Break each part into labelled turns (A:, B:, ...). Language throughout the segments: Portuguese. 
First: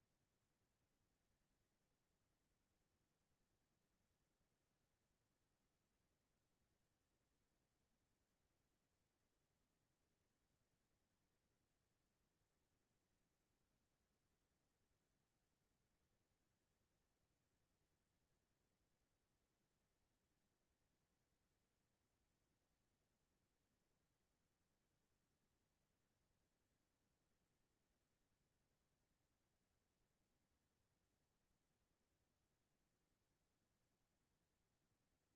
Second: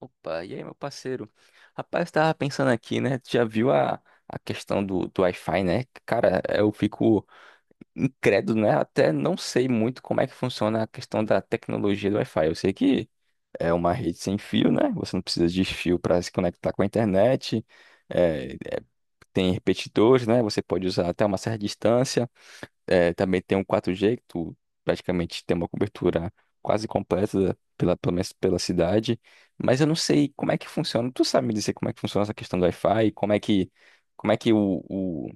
A: Opa, e aí, meu parceiro? Rapaz, eu tava pensando aqui, né? Tu já viu a questão do Wi-Fi, né? Cara, eu fico incrédulo, né? Até não sei muito como é que funciona a questão da tecnologia do Wi-Fi. Eu sei que é uma rede sem fio, né? Você não precisa de fio para se conectar com a internet. É, tem repetidores, né? Você pode usar até uma certa distância. É, também tem um 4G, que tu praticamente tem uma cobertura quase completa pela, pelo menos pela cidade. Mas eu não sei como é que funciona. Tu sabe me dizer como é que funciona essa questão do Wi-Fi? Como é que o, o,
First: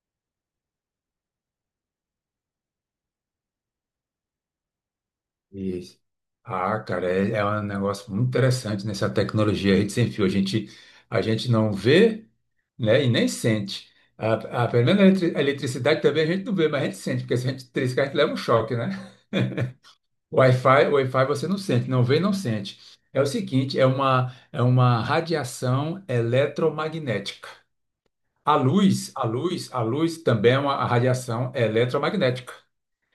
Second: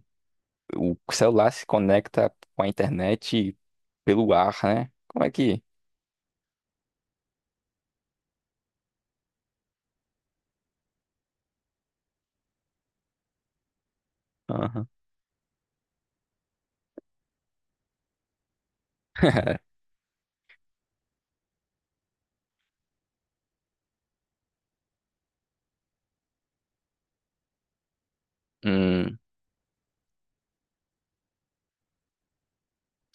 A: o celular se conecta com a internet pelo ar, né? Como é que.
B: Isso. Ah, cara, é um negócio muito interessante nessa tecnologia rede sem fio. A gente não vê, né, e nem sente. A, pelo
A: Aham.
B: menos a a eletricidade também a gente não vê, mas a gente sente, porque se a gente triscar, a gente leva um choque, né? O Wi-Fi você não sente, não vê, não sente. É o seguinte, é uma radiação eletromagnética. A luz,
A: Hum,
B: a luz, a luz também é uma radiação eletromagnética.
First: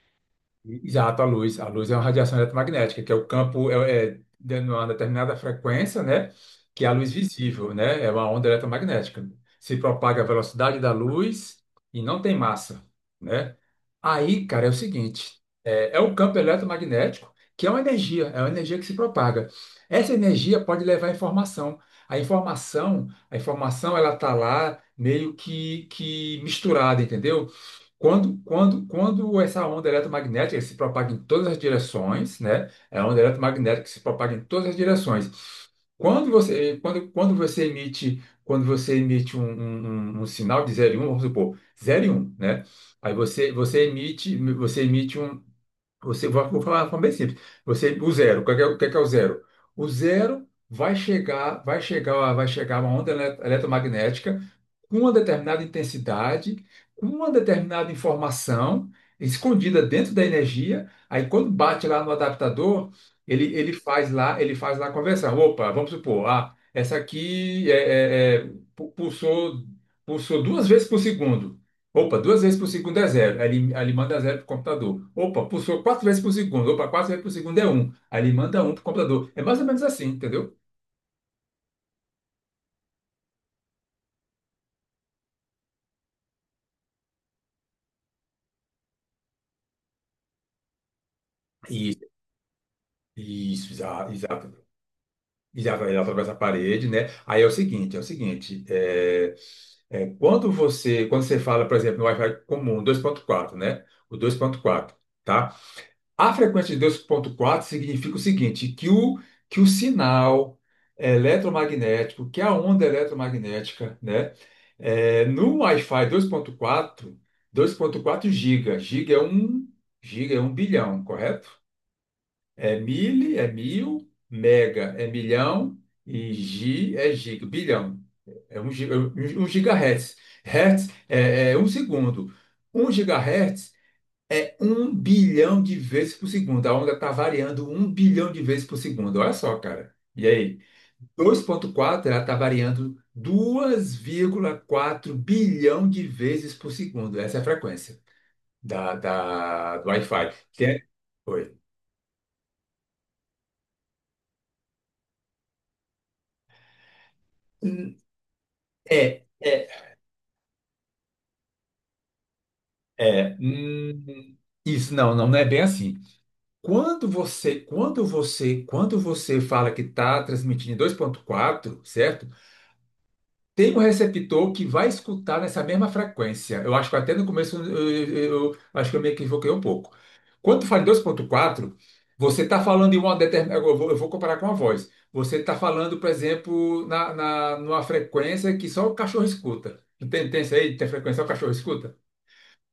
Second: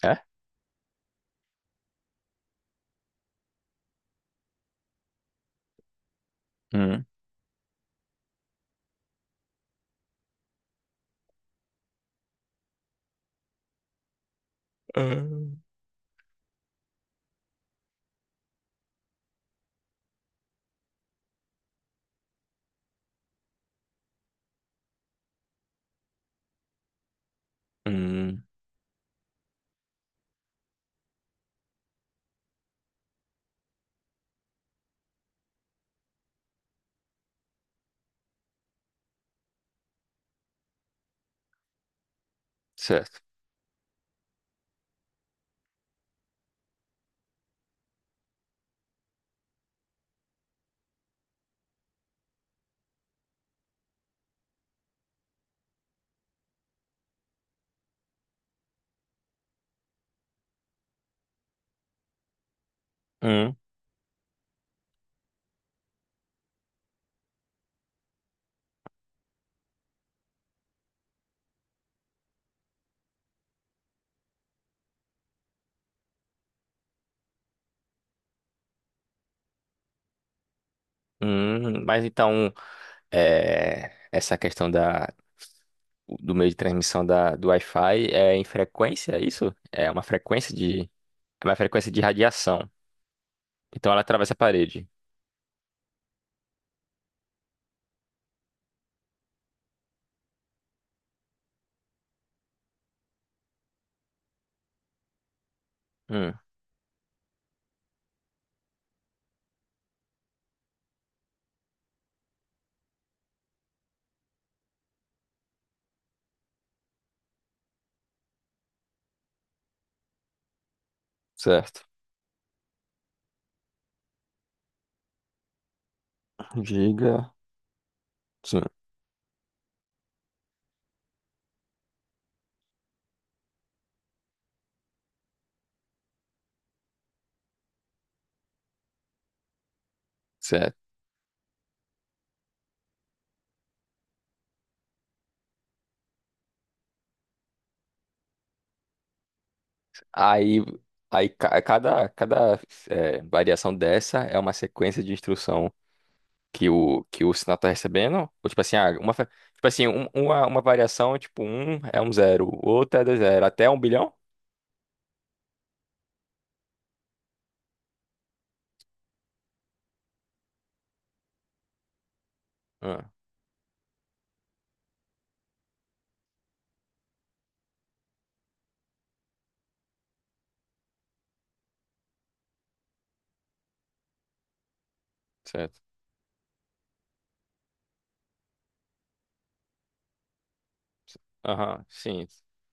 A: é?
B: Exato, a luz. A luz é uma radiação eletromagnética, que é o campo, de uma determinada frequência, né? Que é a
A: Hum.
B: luz visível, né? É uma onda eletromagnética. Se propaga a velocidade da luz e não tem massa, né? Aí, cara, é o seguinte:
A: Hum,
B: o campo eletromagnético, que é uma energia que se propaga. Essa energia pode levar informação. A informação, ela tá lá meio que misturada, entendeu? Quando,
A: hum,
B: quando, quando essa onda eletromagnética se propaga em todas as direções, né? É a onda eletromagnética que se propaga em todas as direções. Quando você, quando, quando você emite um sinal de zero e um, vamos supor, zero e um, né? Aí
A: certo.
B: você, você emite um, você, vou falar de forma bem simples. Você, o zero, o que é o zero? O zero vai chegar uma onda eletromagnética com uma determinada intensidade, com uma determinada informação escondida dentro da energia. Aí quando bate lá no adaptador, ele,
A: Hum,
B: ele faz lá, ele faz lá a conversão. Opa, vamos supor, ah, essa aqui pulsou duas vezes por segundo. Opa, duas vezes por segundo é zero. Aí ele manda zero para o computador. Opa, pulsou quatro vezes por segundo. Opa, quatro vezes por segundo é um. Aí ele manda um para o computador. É mais ou menos assim, entendeu?
A: mas então. É, essa questão do meio de transmissão do Wi-Fi é em frequência, é isso? É uma frequência de
B: Isso,
A: radiação.
B: isso,
A: Então ela atravessa a
B: exato.
A: parede.
B: Exato, ele atravessa a parede, né? Aí é o seguinte. Quando você fala, por exemplo, no Wi-Fi comum, dois ponto quatro, né? O dois ponto quatro, tá? A
A: Hum,
B: frequência de 2.4 significa o seguinte, que o sinal eletromagnético, que é a onda eletromagnética, né, é, no Wi-Fi 2.4, 2.4 giga é um, giga é um bilhão, correto?
A: certo.
B: É mil, mega é milhão e gi é
A: Giga.
B: giga, bilhão. É
A: Sim,
B: um, giga- um um gigahertz. Hertz é um segundo. Um gigahertz é um bilhão de vezes por segundo. A onda está variando um bilhão de vezes por segundo. Olha só, cara. E aí?
A: certo.
B: 2,4 ela está variando dois vírgula quatro bilhão de vezes por segundo. Essa é a frequência do Wi-Fi.
A: Aí, aí,
B: Oi.
A: cada é, variação dessa é uma sequência de instrução que o sinal está
B: Hum,
A: recebendo. Ou tipo assim, ah,
B: É,
A: tipo
B: é,
A: assim uma variação, tipo, um é um zero, outra é dois
B: é.
A: zero, até 1 bilhão?
B: hum, Isso, não, não, não é bem assim. Quando você fala que está transmitindo em dois vírgula quatro, certo?
A: Hum,
B: Tem um receptor que vai escutar nessa mesma frequência. Eu acho que até no começo eu acho que eu me equivoquei um pouco. Quando tu fala em 2.4, você está falando em uma determinada. Eu vou comparar com a voz. Você está
A: certo.
B: falando, por exemplo, numa frequência que só o cachorro escuta. Não. Tem isso aí? Tem frequência que só o cachorro.
A: Aham, sim.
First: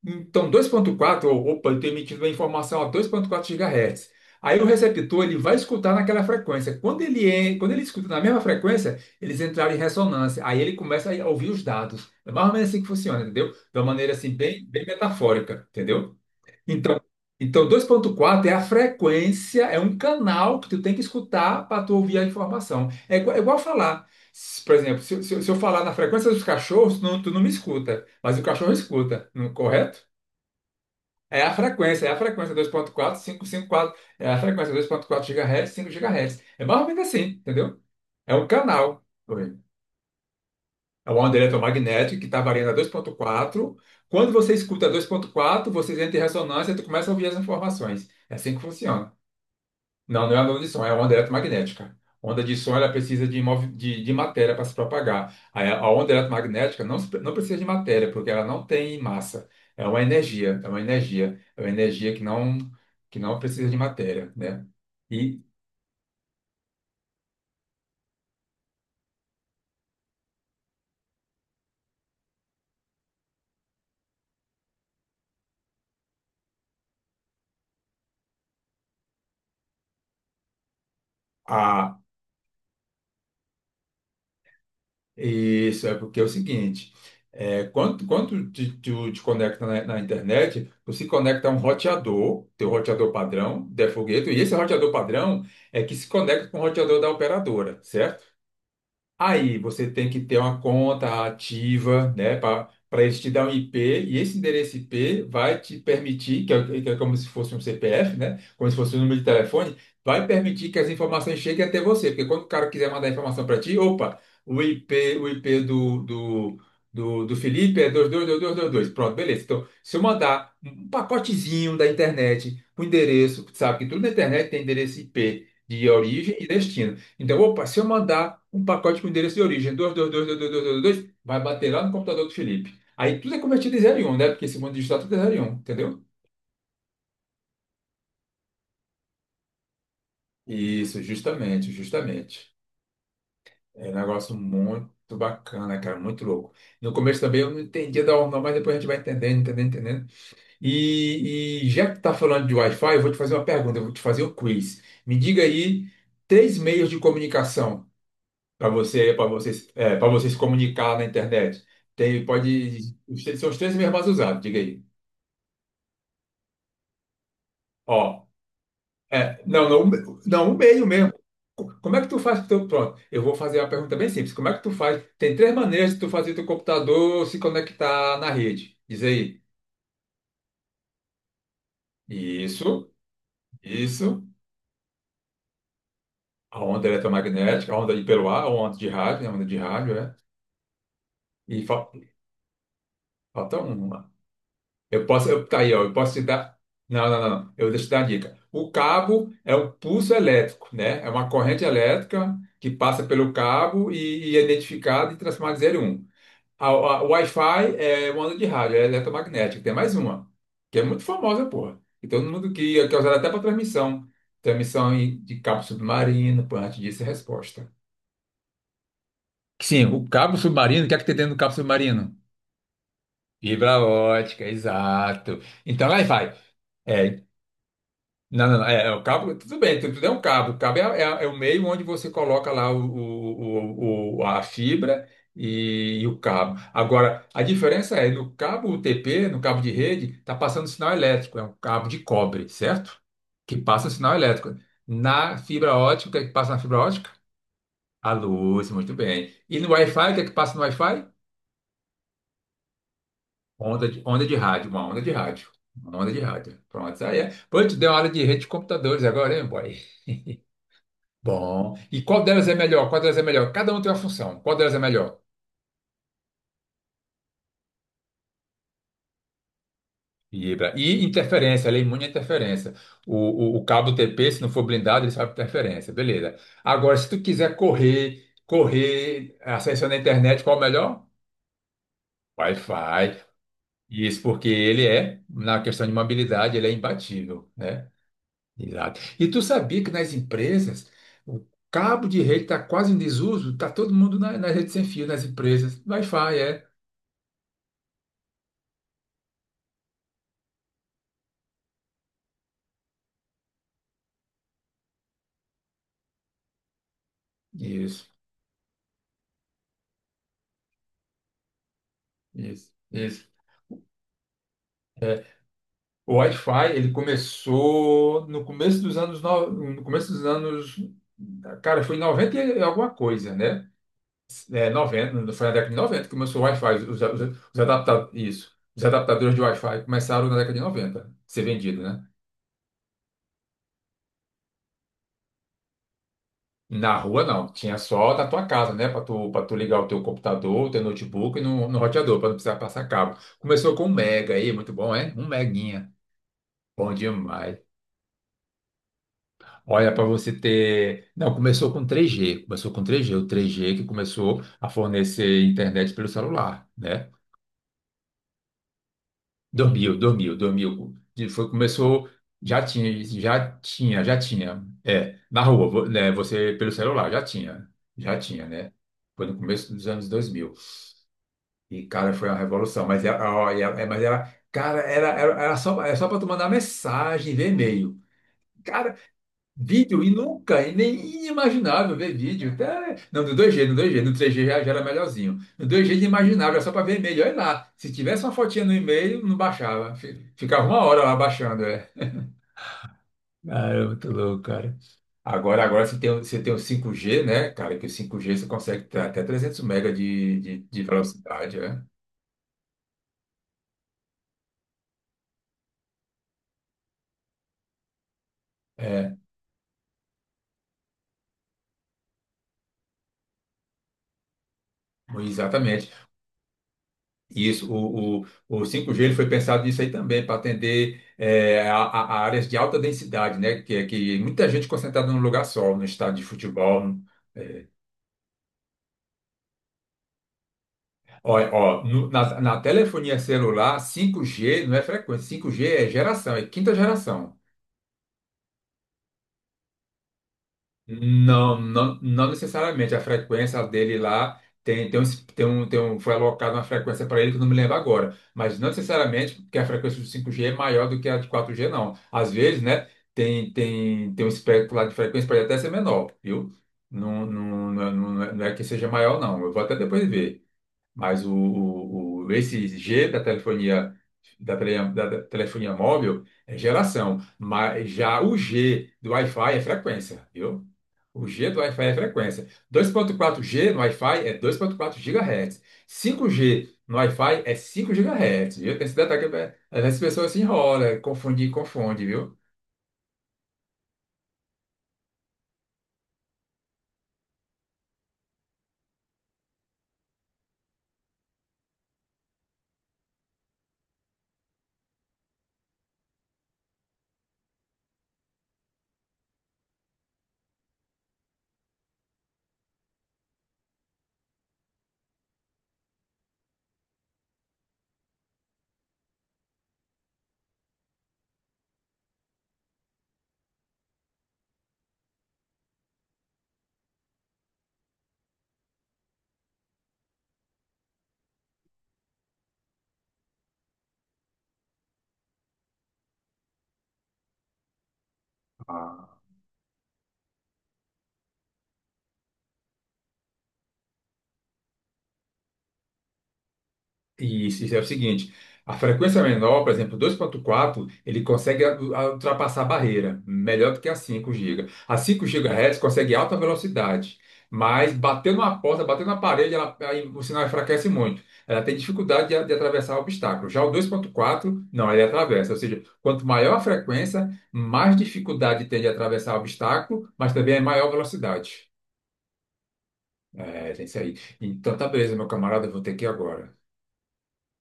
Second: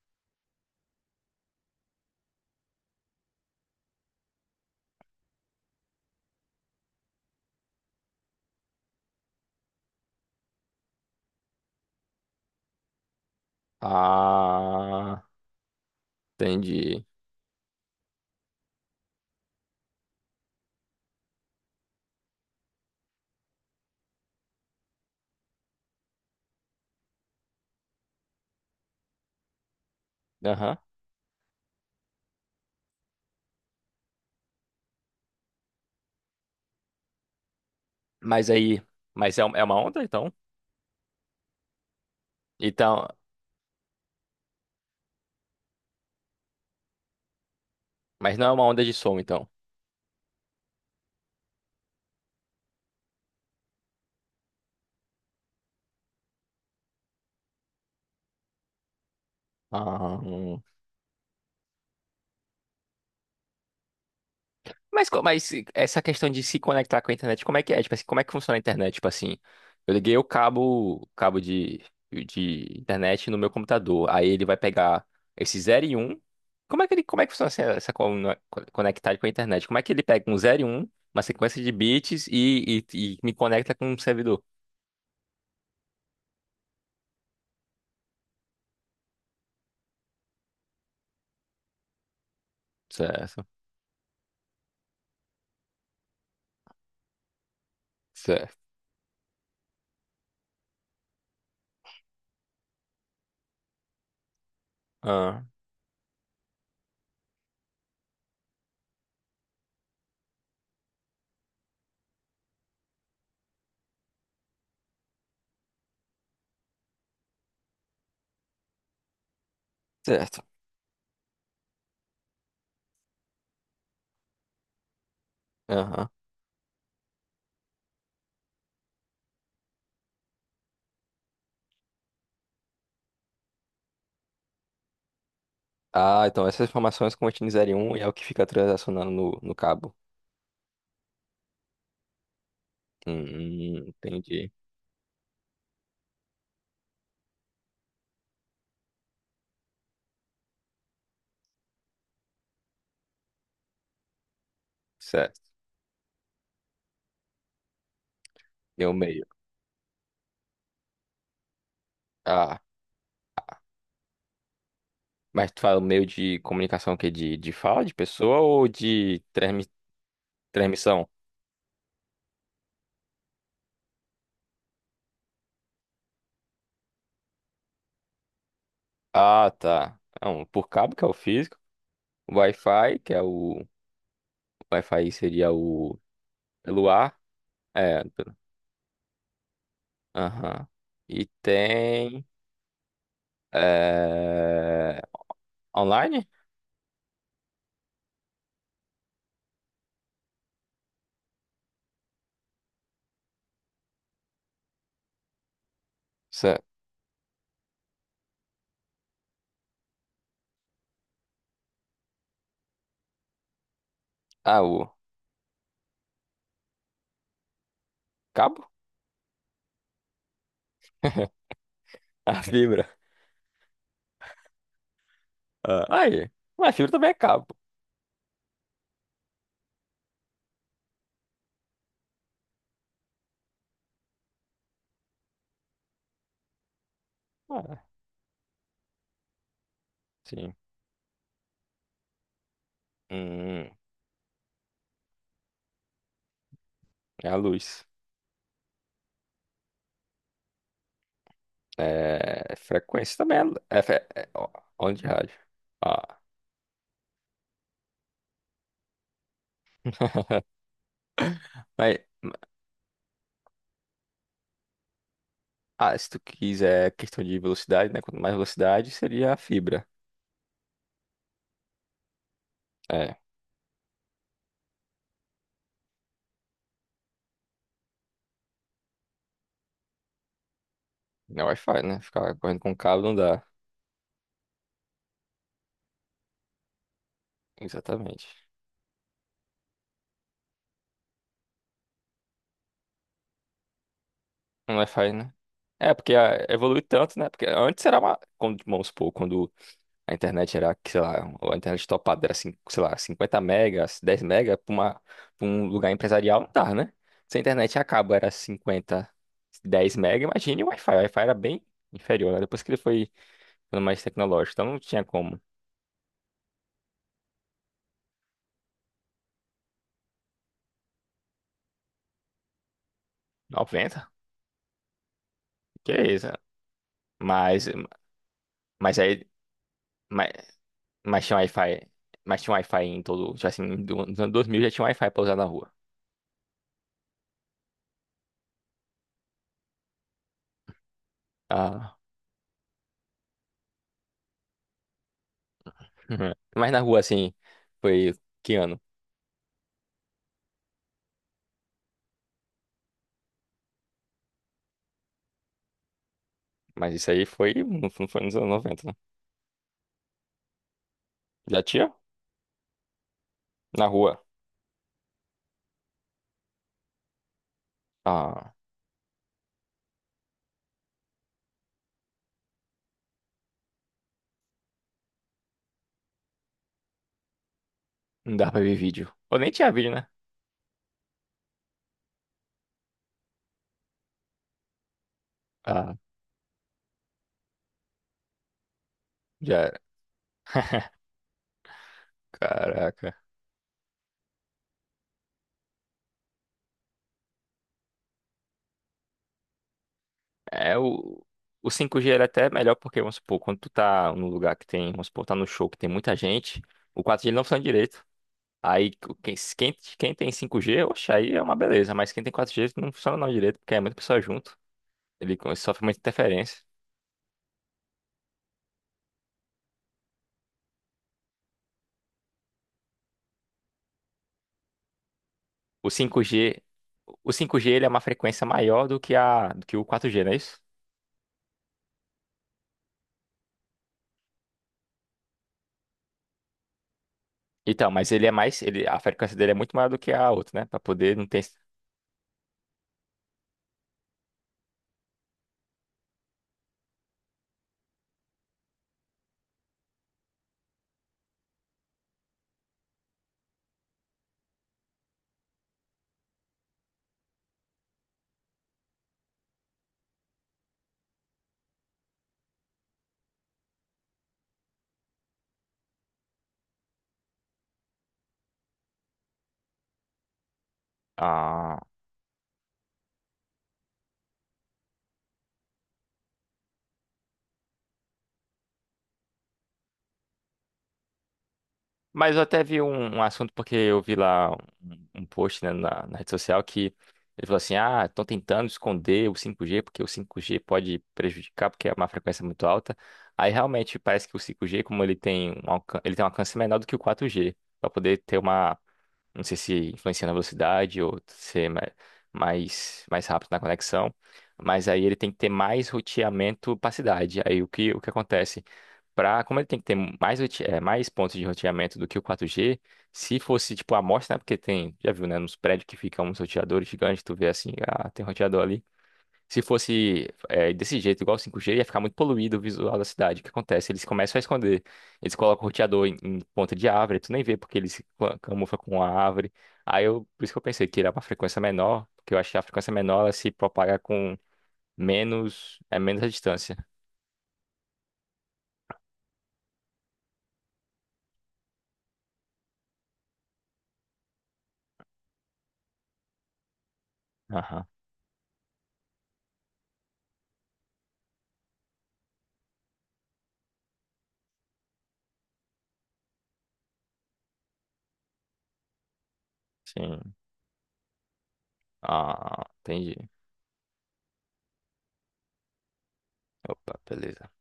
B: Então, 2.4, opa, ele está emitindo uma informação a 2.4 GHz. Aí o receptor ele vai escutar naquela frequência. Quando ele escuta na mesma frequência, eles entraram em ressonância. Aí ele começa a ouvir os dados. É mais ou menos assim que funciona, entendeu? De uma maneira assim, bem, bem
A: Ah,
B: metafórica, entendeu? Então,
A: entendi.
B: então 2.4 é a frequência, é um canal que tu tem que escutar para tu ouvir a informação. É igual falar. Por exemplo, se eu falar na frequência dos cachorros, tu não me escuta, mas o cachorro escuta, não, correto?
A: Aham.
B: É a frequência 2.4, 554, é a frequência 2.4 GHz, 5 GHz. É mais ou menos assim, entendeu? É um
A: Mas aí.
B: canal.
A: Mas é,
B: Oi.
A: é uma onda, então?
B: É uma onda eletromagnética que está variando a
A: Então.
B: 2.4. Quando você escuta 2.4, você entra em ressonância e tu começa a ouvir as informações. É
A: Mas não é
B: assim que
A: uma onda de
B: funciona.
A: som, então.
B: Não, não é onda de som, é onda eletromagnética. Onda de som, ela precisa de matéria para se propagar. A onda eletromagnética não, não precisa de matéria, porque ela não tem massa. É uma
A: Ah.
B: energia,
A: Hum.
B: é uma energia, é uma energia que não precisa de matéria, né?
A: Mas, co-
B: E
A: mas essa questão de se conectar com a internet, como é que é? Tipo assim, como é que funciona a internet? Tipo assim, eu liguei o cabo, cabo de internet no meu computador. Aí ele vai pegar esse zero e um. Como é que funciona conectar com a internet? Como é que ele pega um zero e 1, uma sequência de
B: a,
A: bits e me conecta com um servidor?
B: isso é porque é o seguinte, quando tu te conecta na internet, tu se conecta a um roteador, teu roteador
A: Certo,
B: padrão, de foguete, e esse roteador padrão é que se conecta com o roteador da operadora, certo?
A: certo.
B: Aí você tem que ter uma conta ativa, né, para eles te dar um IP, e esse endereço IP
A: Ah,
B: vai te permitir, que é como se fosse um CPF, né, como se fosse um número de telefone, vai permitir que as informações cheguem até você, porque quando o cara quiser mandar informação para ti, opa, o IP, o IP do Felipe é dois dois dois dois dois dois. Pronto, beleza. Então, se eu
A: certo.
B: mandar um pacotezinho da internet, o endereço, sabe que tudo na internet tem endereço IP de
A: Aham.
B: origem e destino. Então, opa, se eu mandar um pacote com endereço de origem 22222222, vai bater lá no computador do Felipe. Aí tudo é convertido em zero e 1, né? Porque esse mundo digital tudo é zero e 1, entendeu?
A: Ah, então essas informações contêm 0 e um e é o que fica transacionando no cabo.
B: Isso, justamente, justamente.
A: Hum,
B: É um negócio
A: entendi.
B: muito bacana, cara, muito louco. No começo também eu não entendia da onda, mas depois a gente vai entendendo, entendendo, entendendo. E já que tá falando de Wi-Fi, eu vou te fazer um quiz. Me
A: Certo.
B: diga aí três meios de comunicação
A: Deu meio.
B: para você se comunicar na internet. Tem,
A: Ah,
B: pode, são os três meios mais usados, diga aí.
A: mas tu fala o meio de comunicação o quê? De fala de
B: Ó,
A: pessoa ou de transmi-
B: não, não, não, o meio
A: transmissão?
B: mesmo. Como é que tu faz com o teu, pronto, eu vou fazer uma pergunta bem simples. Como é que tu faz? Tem três maneiras de tu fazer teu computador se conectar na rede. Diz aí.
A: Ah, tá. Não, por cabo, que é o físico. O
B: Isso,
A: Wi-Fi, que é o. O
B: isso.
A: Wi-Fi seria o.
B: A onda
A: Pelo ar.
B: eletromagnética, a onda
A: É.
B: de pelo
A: pelo-
B: ar, a onda de rádio, né, a onda de rádio, é.
A: Aham. E
B: E fa-
A: tem.
B: falta um.
A: É...
B: Eu posso, eu, tá aí, ó, eu posso te
A: Online?
B: dar. Não, não, não, não. Eu deixo te dar a dica. O cabo é um pulso elétrico, né? É uma corrente elétrica que passa pelo cabo e é identificada e transformada em zero e um.
A: Isso-
B: O Wi-Fi é uma onda de rádio, é eletromagnética. Tem mais uma, que é muito famosa, porra. E todo mundo que é usada até para transmissão.
A: Ah, o.
B: Transmissão de cabo submarino, pô, antes disso, é a resposta.
A: Cabo?
B: Sim, o cabo submarino, o que é que tem dentro do cabo submarino?
A: A fibra.
B: Fibra ótica, exato.
A: Ah,
B: Então, lá
A: aí.
B: vai.
A: Mas fibra também é
B: É,
A: cabo.
B: Não, não, não. O cabo, tudo bem, tudo, é um cabo. O cabo é, é o meio onde você coloca lá a fibra e o cabo. Agora, a
A: Ah,
B: diferença é, no cabo UTP, no cabo de rede, está
A: sim.
B: passando sinal elétrico, é um cabo de cobre, certo? Que
A: Hum,
B: passa o sinal elétrico. Na fibra ótica, o que é que passa na fibra ótica?
A: é a luz.
B: A luz, muito bem. E no Wi-Fi, o que é que passa no Wi-Fi?
A: É, frequência também é, é, fre-
B: Onda
A: é
B: de
A: ó,
B: rádio, uma
A: onda
B: onda
A: de
B: de
A: rádio.
B: rádio. Uma onda
A: Ah,
B: de rádio. Pronto, isso aí é. Pô, tu deu uma aula de rede de computadores agora, hein, boy? Bom.
A: mas,
B: E qual delas é melhor? Qual delas é melhor? Cada um tem uma função. Qual delas é melhor?
A: ah, se tu quiser questão de velocidade, né? Quanto mais velocidade, seria a fibra.
B: Vibra. E interferência, ela é imune à interferência. O,
A: É,
B: o cabo TP, se não for blindado, ele sabe interferência. Beleza. Agora, se tu quiser correr, acesso na internet, qual é o melhor?
A: não é Wi-Fi, né? Ficar correndo com cabo não
B: Wi-Fi.
A: dá.
B: Isso porque ele é, na questão de mobilidade, ele é imbatível, né?
A: Exatamente.
B: Exato. E tu sabia que nas empresas, o cabo de rede está quase em desuso, está todo mundo nas redes
A: Não é
B: sem fio,
A: Wi-Fi,
B: nas
A: né?
B: empresas.
A: É, porque
B: Wi-Fi,
A: ah,
B: é.
A: evolui tanto, né? Porque antes era uma. Quando, vamos supor, quando a internet era, que, sei lá, a internet topada era, cin- sei lá, 50 megas, 10 mega para uma, pra um lugar empresarial não dá, né? Se a internet
B: Isso.
A: acaba, era 50, 10 mega, imagine o Wi-Fi. O Wi-Fi era bem inferior, né? Depois que
B: Isso,
A: ele foi
B: isso.
A: ficando mais tecnológico, então não tinha
B: É,
A: como.
B: o Wi-Fi, ele começou no começo dos anos, no começo dos anos, cara, foi em 90 e alguma coisa, né?
A: 90?
B: É, 90, foi na década de
A: Que
B: 90 que
A: é isso? Né?
B: começou o Wi-Fi, os
A: Mas,
B: adapta, isso, os
A: mas aí,
B: adaptadores de Wi-Fi começaram
A: mas,
B: na década de 90 a
A: mas tinha
B: ser vendido,
A: Wi-Fi,
B: né?
A: mas tinha Wi-Fi em todo, já assim, do- nos anos 2000 já tinha Wi-Fi pra usar na rua.
B: Na rua não, tinha só na tua casa, né? Para tu ligar o teu computador, o teu notebook e no
A: Ah,
B: roteador, para não precisar passar cabo. Começou com um mega aí, muito bom, é? Um meguinha.
A: mas na
B: Bom
A: rua, assim,
B: demais.
A: foi que ano?
B: Olha, para você ter. Não, começou com 3G. Começou com três g. O 3G que começou a fornecer internet pelo celular,
A: Mas isso
B: né?
A: aí foi, não foi nos anos 90.
B: 2000, 2000, 2000. Foi,
A: Já tinha?
B: começou. Já tinha, já
A: Na
B: tinha,
A: rua.
B: já tinha. É, na rua, né, você pelo celular, já tinha. Já tinha,
A: Ah,
B: né? Foi no começo dos anos 2000. E, cara, foi uma revolução. Mas, era, ó, mas era. Cara, era só para tu mandar mensagem, ver e-mail.
A: não dá pra ver vídeo. Ou nem tinha vídeo,
B: Vídeo
A: né?
B: e nunca, e nem inimaginável ver vídeo. Até... Não, no 2G, no dois g, no 3G já, já era melhorzinho. No dois g
A: Ah,
B: inimaginável, era só para ver e-mail. Olha lá, se tivesse uma fotinha no e-mail, não
A: já.
B: baixava. Ficava uma hora lá baixando, é.
A: Caraca.
B: Ah, é muito louco, cara. Agora, agora você tem, você tem o 5G, né, cara? Que o 5G você consegue ter até 300 mega
A: É,
B: de
A: o,
B: velocidade,
A: o
B: é.
A: 5G era até melhor porque, vamos supor, quando tu tá num lugar que tem, vamos supor, tá no show que tem muita gente, o 4G ele não funciona direito. Aí,
B: É,
A: quem tem 5G oxe, aí é uma beleza, mas quem tem 4G não funciona não direito, porque é muita pessoa junto. Ele sofre
B: exatamente.
A: muita interferência.
B: Isso, o 5G ele foi pensado nisso aí também, para atender a áreas de alta densidade, né? Que, é que muita gente concentrada num lugar só, no
A: O
B: estádio
A: cinco
B: de
A: g
B: futebol.
A: o cinco
B: Eh,
A: g ele é uma frequência maior do que do que o 4G, não é isso?
B: ó, ó, na telefonia celular, 5G não é frequência, 5G é geração, é quinta geração.
A: Então, mas ele é mais, ele, a frequência dele é muito maior do que a outra, né? Pra poder não ter.
B: Não, não, não necessariamente. A frequência dele lá foi alocada uma frequência para ele que eu não me lembro agora. Mas não necessariamente porque a frequência do 5G é maior do que a de 4G, não. Às vezes, né, tem um espectro lá de frequência pode até ser menor, viu? Não, não, não, não é que seja maior, não. Eu vou até depois ver. Mas esse G da telefonia, da telefonia móvel é geração. Mas já o G do Wi-Fi é frequência, viu? O G do
A: Ah,
B: Wi-Fi é frequência. 2.4G no Wi-Fi é 2.4 GHz. 5G no Wi-Fi é 5 GHz, viu? Tem esse detalhe que é, às vezes as pessoas se enrolam, confunde, confunde,
A: mas
B: viu?
A: eu até vi um assunto, porque eu vi lá um post, né, na rede social que ele falou assim: ah, estão tentando esconder o 5G, porque o 5G pode prejudicar, porque é uma frequência muito alta. Aí realmente parece que o 5G, como ele tem um alcance, ele tem um alcance menor do que o 4G, para poder ter uma não sei se influencia na velocidade ou ser mais rápido na conexão. Mas aí ele tem que ter mais roteamento para cidade. Aí o que acontece? Pra, como ele tem que ter mais pontos de roteamento do que o 4G, se fosse tipo a amostra, né? Porque tem, já viu, né? Nos prédios que ficam uns roteadores gigantes, tu vê assim, ah, tem um roteador ali. Se fosse desse jeito, igual o 5G ia ficar muito poluído o visual da cidade. O que acontece? Eles começam a esconder. Eles colocam o roteador em ponta de árvore, tu nem vê porque eles se camufla com a
B: Ah,
A: árvore. Por isso que eu pensei que era uma frequência menor, porque eu acho que a frequência menor ela se propaga com menos, é menos a distância.
B: E isso é o seguinte, a frequência menor, por exemplo, dois ponto quatro, ele consegue ultrapassar a barreira, melhor do que a 5 GB. A 5 GHz consegue alta velocidade,
A: Aham,
B: mas batendo na porta, batendo na parede, ela, aí o sinal enfraquece muito. Ela tem dificuldade de, de atravessar o obstáculo. Já o dois ponto quatro, não, ele atravessa. Ou seja, quanto maior a frequência, mais dificuldade tem de atravessar o obstáculo,
A: sim.
B: mas também é maior velocidade.
A: Ah, entendi.
B: É, tem isso aí. Então, tá beleza, meu camarada, eu vou ter que ir agora.
A: Opa, beleza.